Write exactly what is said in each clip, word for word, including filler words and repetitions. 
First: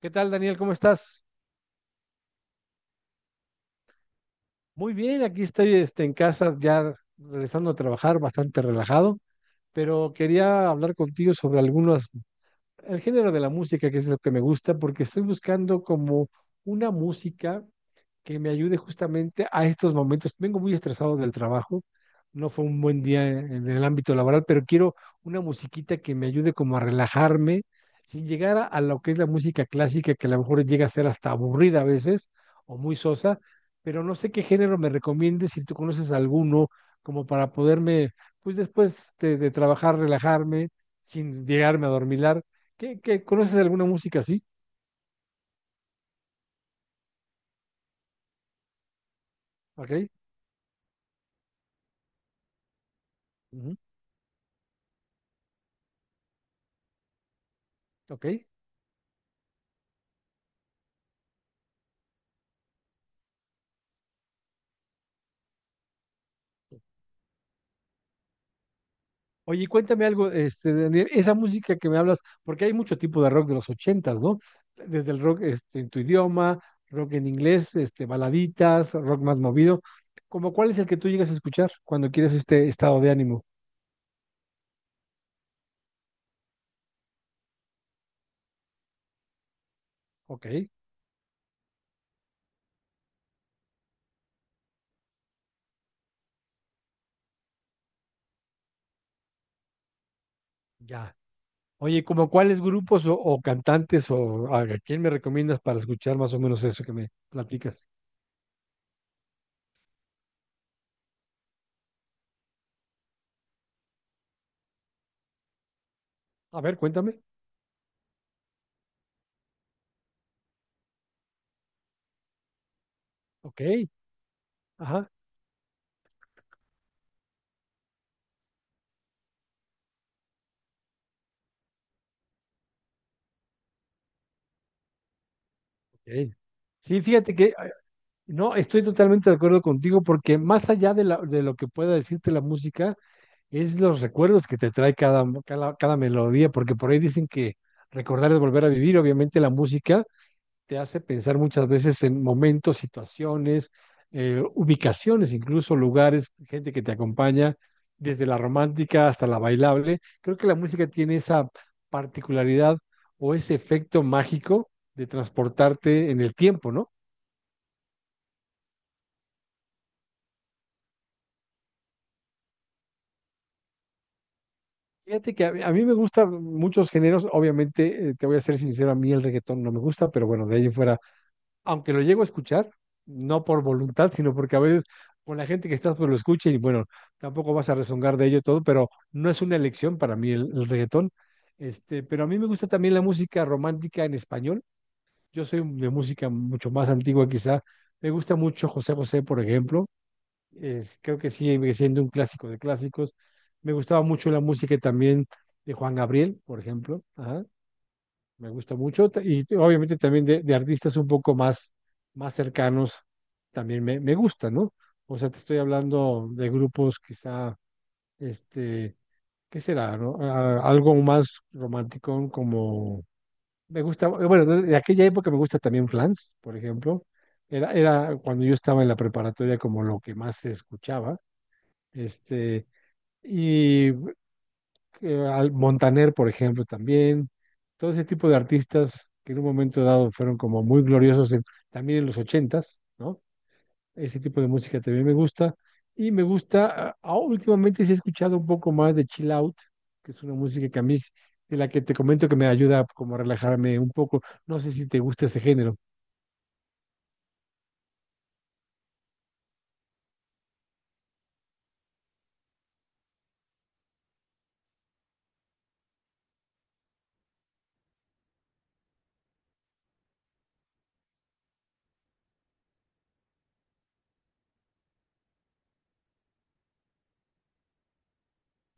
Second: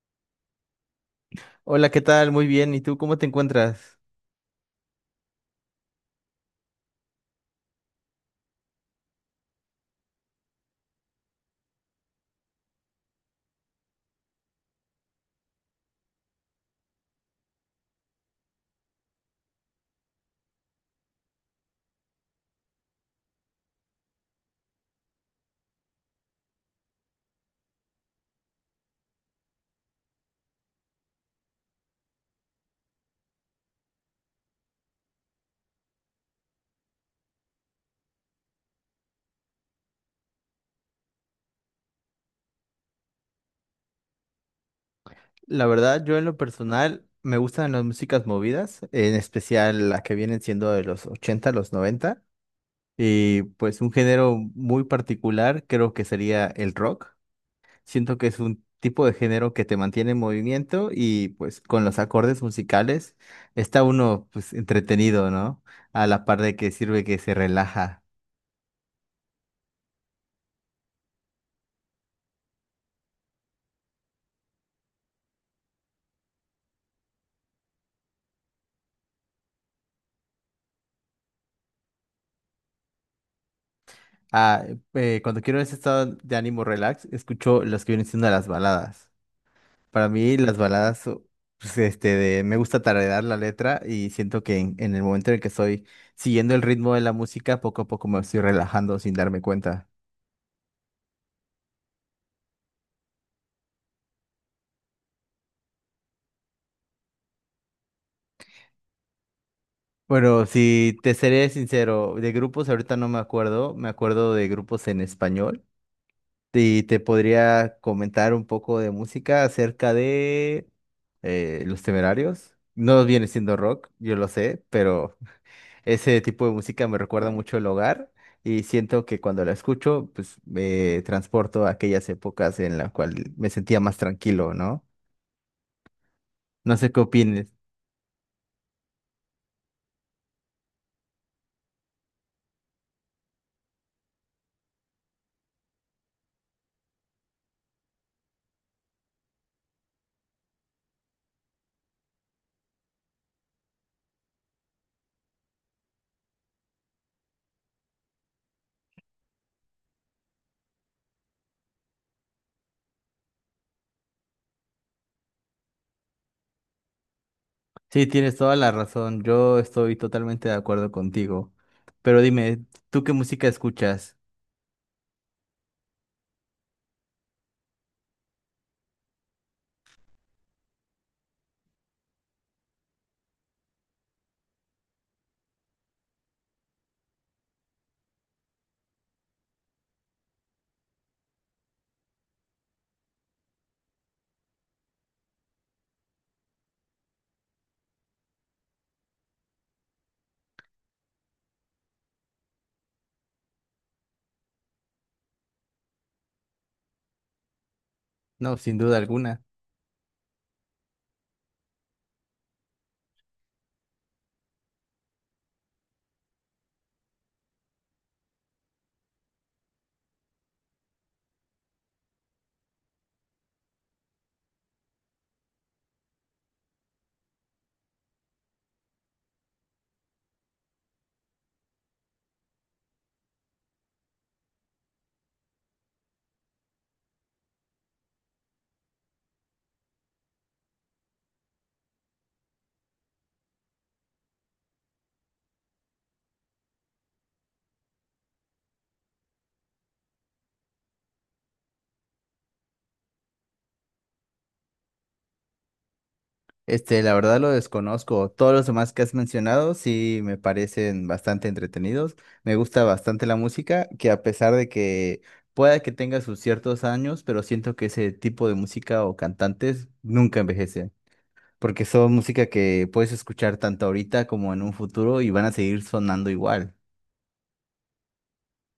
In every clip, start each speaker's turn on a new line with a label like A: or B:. A: ¿Qué tal, Daniel? ¿Cómo estás?
B: Hola, ¿qué tal? Muy bien. ¿Y tú cómo te encuentras?
A: Muy bien, aquí estoy este, en casa ya regresando a trabajar bastante relajado, pero quería hablar contigo sobre algunos, el género de la música, que es lo que me gusta, porque estoy buscando como una música que me ayude justamente a estos momentos. Vengo muy estresado del trabajo, no fue un buen día en en el ámbito laboral, pero quiero una musiquita que me ayude como a relajarme, sin llegar a, a lo que es la música clásica, que a lo mejor llega a ser hasta aburrida a veces o muy sosa, pero no sé qué género me recomiendes, si tú conoces alguno, como para poderme, pues después de, de trabajar, relajarme, sin llegarme a dormilar. ¿Qué, qué, conoces alguna música así?
B: La verdad, yo en lo personal me gustan las músicas movidas, en especial
A: ¿Ok?
B: las que vienen siendo de los ochenta, los noventa. Y
A: Ujú.
B: pues un género muy particular creo que sería el rock. Siento
A: ¿Ok?
B: que es un tipo de género que te mantiene en movimiento y pues con los acordes musicales está uno pues entretenido, ¿no? A la par de que sirve que se relaja.
A: Oye, cuéntame algo, este, Daniel, esa música que me hablas, porque hay mucho tipo de rock de los ochentas, ¿no? Desde el rock este, en tu idioma, rock en inglés, este, baladitas, rock más movido. ¿Cómo cuál es el que tú llegas a escuchar cuando quieres este estado de ánimo?
B: Ah, eh, cuando quiero ese estado de ánimo relax, escucho las que vienen siendo las baladas. Para mí
A: Ok,
B: las baladas, o- pues, este, de, me gusta tararear la letra y siento que en, en el momento en el que estoy siguiendo el ritmo de la música, poco a poco me estoy relajando sin darme cuenta.
A: ya. Oye, ¿como cuáles grupos o, o cantantes o a, a quién me recomiendas para escuchar más o menos eso que me platicas?
B: Bueno, si te seré sincero, de grupos ahorita no me acuerdo, me acuerdo de grupos en español
A: A ver,
B: y te
A: cuéntame.
B: podría comentar un poco de música acerca de eh, Los Temerarios. No viene siendo
A: Ok,
B: rock, yo lo sé,
A: ajá,
B: pero ese tipo de música me recuerda mucho el hogar y siento que cuando la escucho, pues me transporto a aquellas épocas en las cuales me sentía más tranquilo, ¿no?
A: ok.
B: No sé qué
A: Sí, fíjate que
B: opines.
A: no, estoy totalmente de acuerdo contigo, porque más allá de, la- de lo que pueda decirte la música, es los recuerdos que te trae cada, cada, cada melodía, porque por ahí dicen que recordar es volver a vivir. Obviamente la música te hace pensar muchas veces en momentos, situaciones, eh, ubicaciones, incluso lugares, gente que te acompaña, desde la romántica hasta la bailable. Creo que la música tiene esa particularidad o ese efecto mágico de transportarte en el tiempo, ¿no?
B: Sí, tienes toda la razón. Yo estoy totalmente de acuerdo contigo. Pero dime, ¿tú qué música escuchas?
A: Fíjate que a, mí a mí me gustan muchos géneros. Obviamente, eh, te voy a ser sincero, a mí el reggaetón no me gusta, pero bueno, de ahí en fuera, aunque lo llego a escuchar, no por voluntad, sino porque a veces con la gente que estás pues lo escucha y bueno, tampoco vas a rezongar de ello y todo, pero no es una elección para mí el, el reggaetón. Este, pero a mí me gusta también la música romántica en español. Yo soy de música mucho más antigua quizá. Me gusta mucho José José, por ejemplo. Es- creo que sigue siendo un clásico de clásicos. Me gustaba mucho la música también de Juan Gabriel, por ejemplo. Ajá, me
B: No,
A: gusta
B: sin duda
A: mucho. Ta-
B: alguna.
A: Y te- obviamente también de, de artistas un poco más, más cercanos también me, me gusta, ¿no? O sea, te estoy hablando de grupos quizá, este, ¿qué será, no? A- algo más romántico como. Me gusta, bueno, de de aquella época me gusta también Flans, por ejemplo. Era, era cuando yo estaba en la preparatoria como lo que más se escuchaba, este, y eh, al Montaner, por ejemplo, también, todo ese tipo de artistas que en un momento dado fueron como muy gloriosos en- también en los ochentas, ¿no? Ese tipo de música también me gusta, y me gusta, ah, oh, últimamente sí he escuchado un poco más de Chill Out, que es una música que a mí, es- de la que te comento que me ayuda como a relajarme un poco. No sé si te gusta ese género.
B: Este, la verdad lo desconozco. Todos los demás que has mencionado sí me parecen bastante entretenidos. Me gusta bastante la música, que a pesar de que pueda que tenga sus ciertos años, pero siento que ese tipo de música o cantantes nunca envejecen, porque son música que puedes escuchar tanto ahorita como en un futuro y van a seguir sonando igual.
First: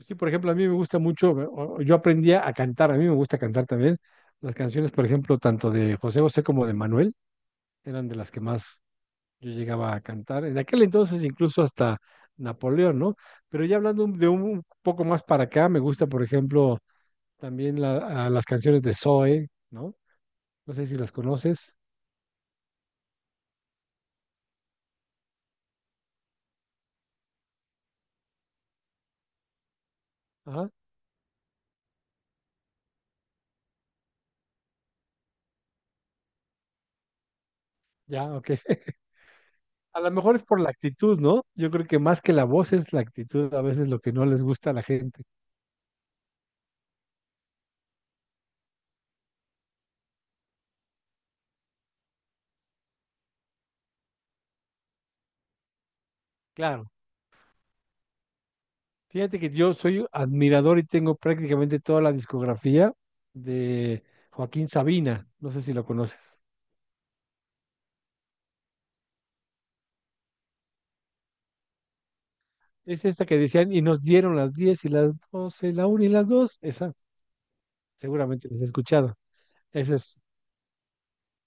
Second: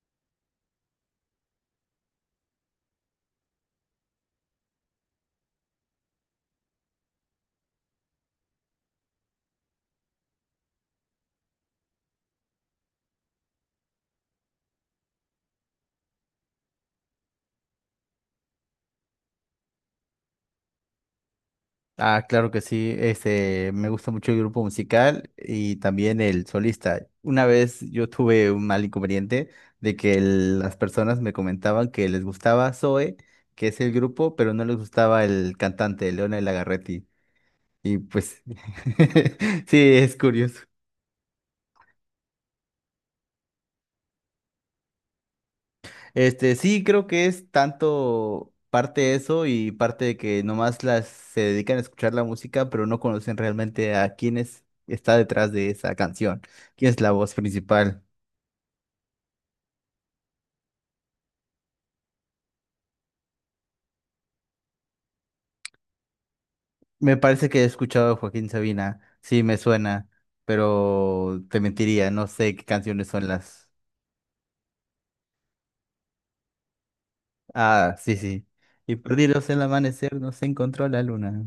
A: Sí, por ejemplo, a mí me gusta mucho, o- o yo aprendí a cantar, a mí me gusta cantar también, las canciones, por ejemplo, tanto de José José como de Manuel, eran de las que más yo llegaba a cantar. En aquel entonces incluso hasta Napoleón, ¿no? Pero ya hablando de un poco más para acá, me gusta, por ejemplo, también la, a las canciones de Zoe, ¿no? No sé si las conoces.
B: Ah, claro que sí. Este, me gusta mucho el grupo musical y también el solista. Una vez yo tuve un mal inconveniente de que el-
A: Ajá,
B: las personas me comentaban que les gustaba Zoe, que es el grupo, pero no les gustaba el cantante, Leonel Lagarretti. Y
A: ya,
B: pues,
A: ok.
B: sí,
A: A lo
B: es
A: mejor es
B: curioso.
A: por la actitud, ¿no? Yo creo que más que la voz es la actitud, a veces lo que no les gusta a la gente.
B: Este, sí, creo que es tanto parte eso y parte de que nomás las se dedican a escuchar la música, pero no conocen realmente a quién es- está detrás de esa canción, quién
A: Claro.
B: es la voz principal.
A: Fíjate que yo soy admirador y tengo prácticamente toda la discografía de Joaquín Sabina. No sé si lo conoces.
B: Me parece que he escuchado a Joaquín Sabina, sí, me suena, pero te mentiría, no sé qué
A: Es
B: canciones
A: esta
B: son
A: que
B: las.
A: decían: "Y nos dieron las diez y las doce, la una y las dos". Esa
B: Ah, sí, sí.
A: seguramente les he
B: Y
A: escuchado.
B: perdidos en el
A: Esa
B: amanecer,
A: es
B: no se encontró la luna.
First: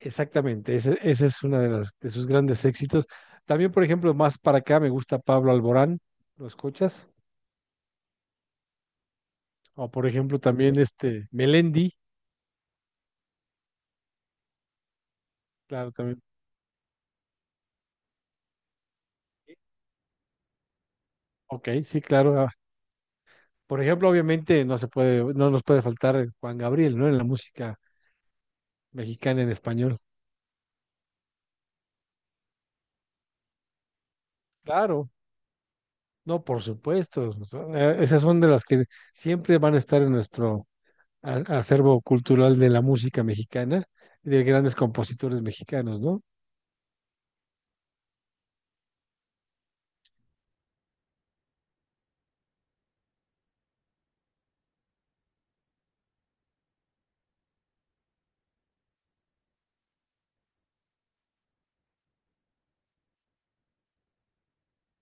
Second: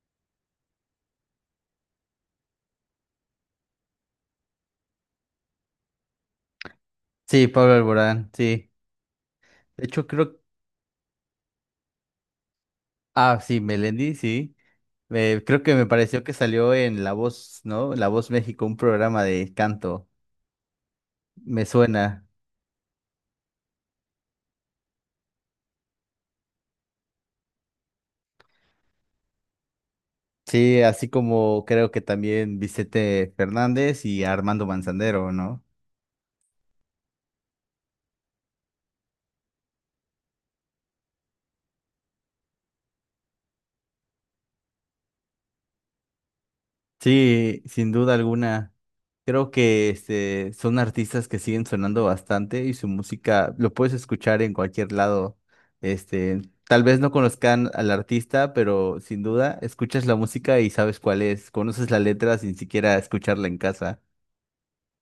A: exactamente. Esa, esa es una de, las, de sus grandes éxitos. También, por ejemplo, más para acá me gusta Pablo Alborán, ¿lo escuchas?
B: Sí, Pablo Alborán, sí. De
A: O por
B: hecho, creo.
A: ejemplo, también este Melendi,
B: Ah, sí, Melendi, sí. Eh, creo que me
A: claro, también.
B: pareció que salió en La Voz, ¿no? La Voz México, un programa de canto. Me
A: Ok, sí,
B: suena.
A: claro. ah, Por ejemplo, obviamente no se puede, no nos puede faltar Juan Gabriel, ¿no? En la música mexicana en español.
B: Sí, así como creo que también Vicente Fernández y Armando
A: Claro,
B: Manzanero, ¿no?
A: no, por supuesto. O sea, eh, esas son de las que siempre van a estar en nuestro a- acervo cultural de la música mexicana, de grandes compositores mexicanos, ¿no?
B: Sí, sin duda alguna. Creo que este, son artistas que siguen sonando bastante y su música lo puedes escuchar en cualquier lado. Este, tal vez no conozcan al artista, pero sin duda escuchas la música y sabes cuál es. Conoces la letra sin siquiera escucharla en casa.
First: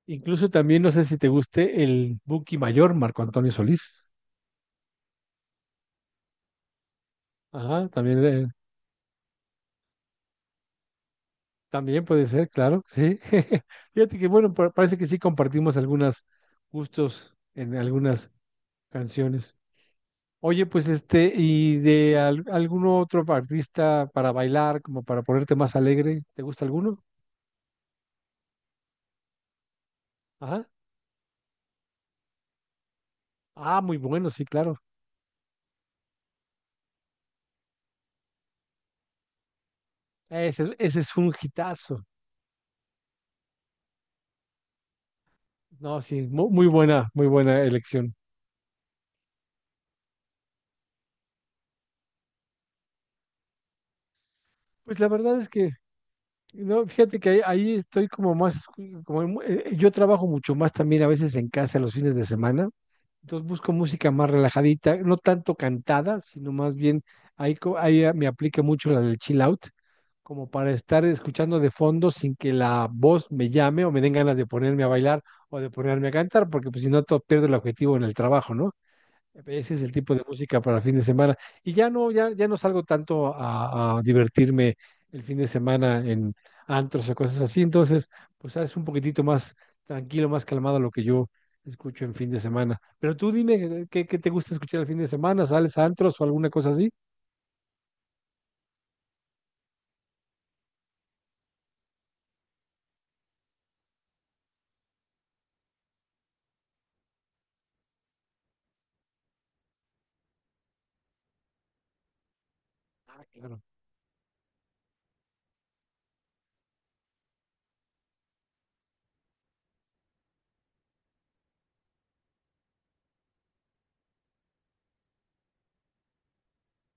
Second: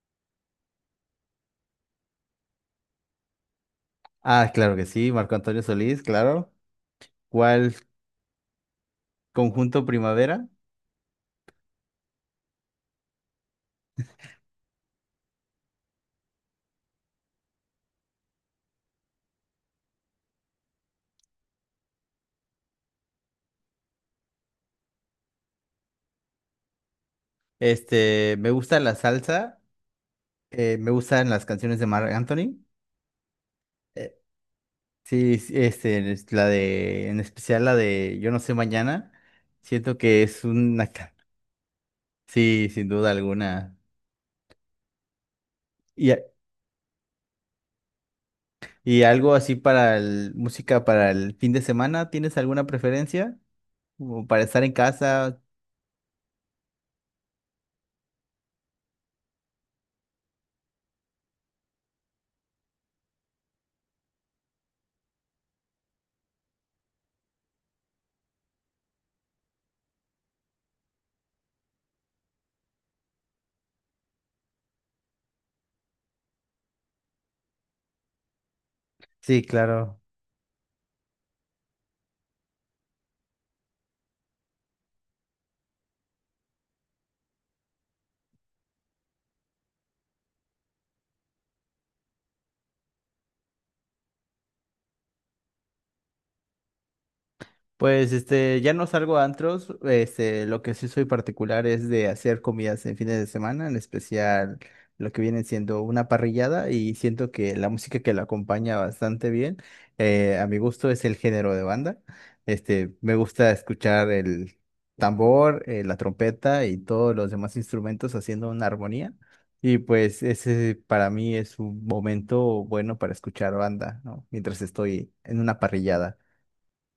A: Incluso también, no sé si te guste, el Buki Mayor, Marco Antonio Solís.
B: Ah, claro que sí, Marco Antonio Solís, claro. ¿Cuál
A: Ajá, también, eh,
B: conjunto Primavera?
A: también puede ser, claro, sí. Fíjate que, bueno, pa- parece que sí compartimos algunos gustos en algunas canciones. Oye, pues este, ¿y de al- algún otro artista para bailar, como para ponerte más alegre? ¿Te gusta alguno?
B: Este, me gusta la salsa,
A: Ajá.
B: eh, me gustan las canciones de Marc Anthony.
A: Ah, muy
B: eh,
A: bueno, sí, claro.
B: Sí, sí, este, es la de, en especial la de Yo no sé mañana, siento que es
A: Ese,
B: una,
A: ese
B: ca-
A: es un hitazo.
B: sí, sin duda alguna.
A: No,
B: Y, a-
A: sí, mu- muy, buena, muy buena elección.
B: y algo así para el, música para el fin de semana, ¿tienes alguna preferencia? Como para estar en
A: Pues la verdad
B: casa.
A: es que, no, fíjate que ahí, ahí estoy como más, como en- eh, yo trabajo mucho más también a veces en casa los fines de semana, entonces busco música más relajadita, no tanto cantada, sino más bien ahí, co- ahí eh, me aplica mucho la del chill out, como para estar escuchando de fondo sin que la voz me llame o me den ganas de ponerme a bailar o de ponerme a cantar, porque pues si no, todo pierdo el objetivo en el trabajo, ¿no?
B: Sí,
A: Ese es el
B: claro.
A: tipo de música para fin de semana. Y ya no, ya, ya no salgo tanto a, a divertirme el fin de semana en antros o cosas así. Entonces, pues es un poquitito más tranquilo, más calmado lo que yo escucho en fin de semana. Pero tú dime, ¿qué, qué te gusta escuchar el fin de semana? ¿Sales a antros o alguna cosa así?
B: Pues este, ya no salgo a antros, este, lo que sí soy particular es de hacer comidas en fines de semana, en especial lo que viene siendo una parrillada y siento que la música que la acompaña bastante bien, eh, a mi gusto es el género de banda. Este, me
A: Ah,
B: gusta
A: claro.
B: escuchar el tambor, eh, la trompeta y todos los demás instrumentos haciendo una armonía y pues ese para mí es un momento bueno para escuchar banda, ¿no? Mientras estoy en una parrillada.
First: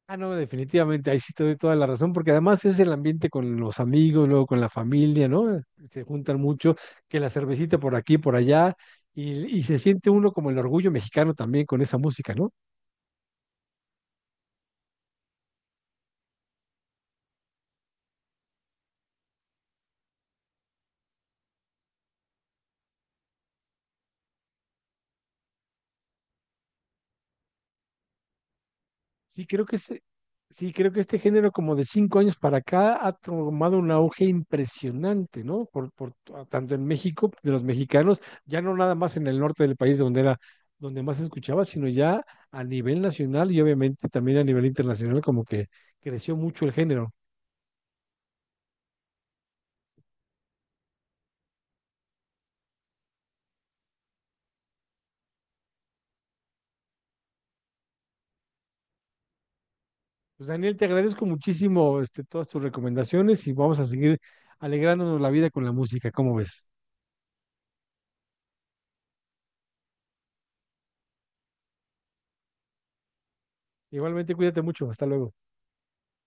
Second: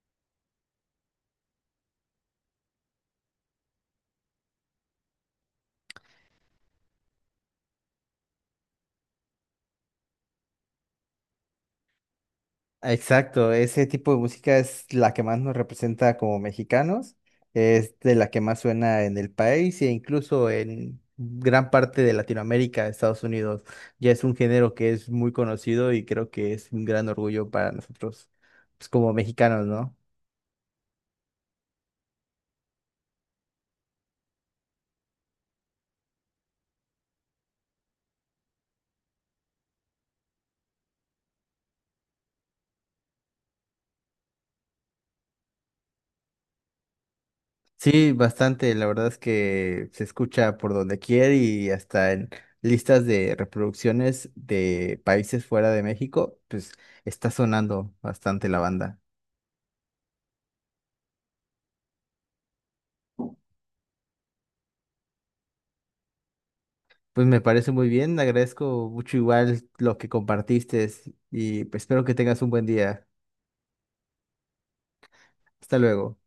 A: Ah, no, definitivamente, ahí sí te doy toda la razón, porque además es el ambiente con los amigos, luego con la familia, ¿no? Eh, Se juntan mucho, que la cervecita por aquí, por allá, y, y se siente uno como el orgullo mexicano también con esa música, ¿no?
B: Exacto, ese tipo de música es la que más nos representa como mexicanos, es de la que más suena en el país e incluso en gran parte de Latinoamérica, Estados Unidos. Ya es un género que es muy conocido y creo que es un gran orgullo para nosotros, pues como
A: Sí,
B: mexicanos,
A: creo que
B: ¿no?
A: ese- sí, creo que este género como de cinco años para acá ha tomado un auge impresionante, ¿no? Por, por t- tanto en México, de los mexicanos, ya no nada más en el norte del país donde era, donde más se escuchaba, sino ya a nivel nacional y obviamente también a nivel internacional, como que creció mucho el género.
B: Sí, bastante, la verdad es que se escucha por donde quiera y hasta en listas de reproducciones de países fuera de México, pues está sonando bastante la banda.
A: Pues Daniel, te agradezco muchísimo este, todas tus recomendaciones y vamos a seguir alegrándonos la vida con la música, ¿cómo ves?
B: Pues me parece muy bien, agradezco mucho igual lo que compartiste y pues, espero que tengas un buen día.
A: Igualmente, cuídate mucho, hasta luego.
B: Hasta luego.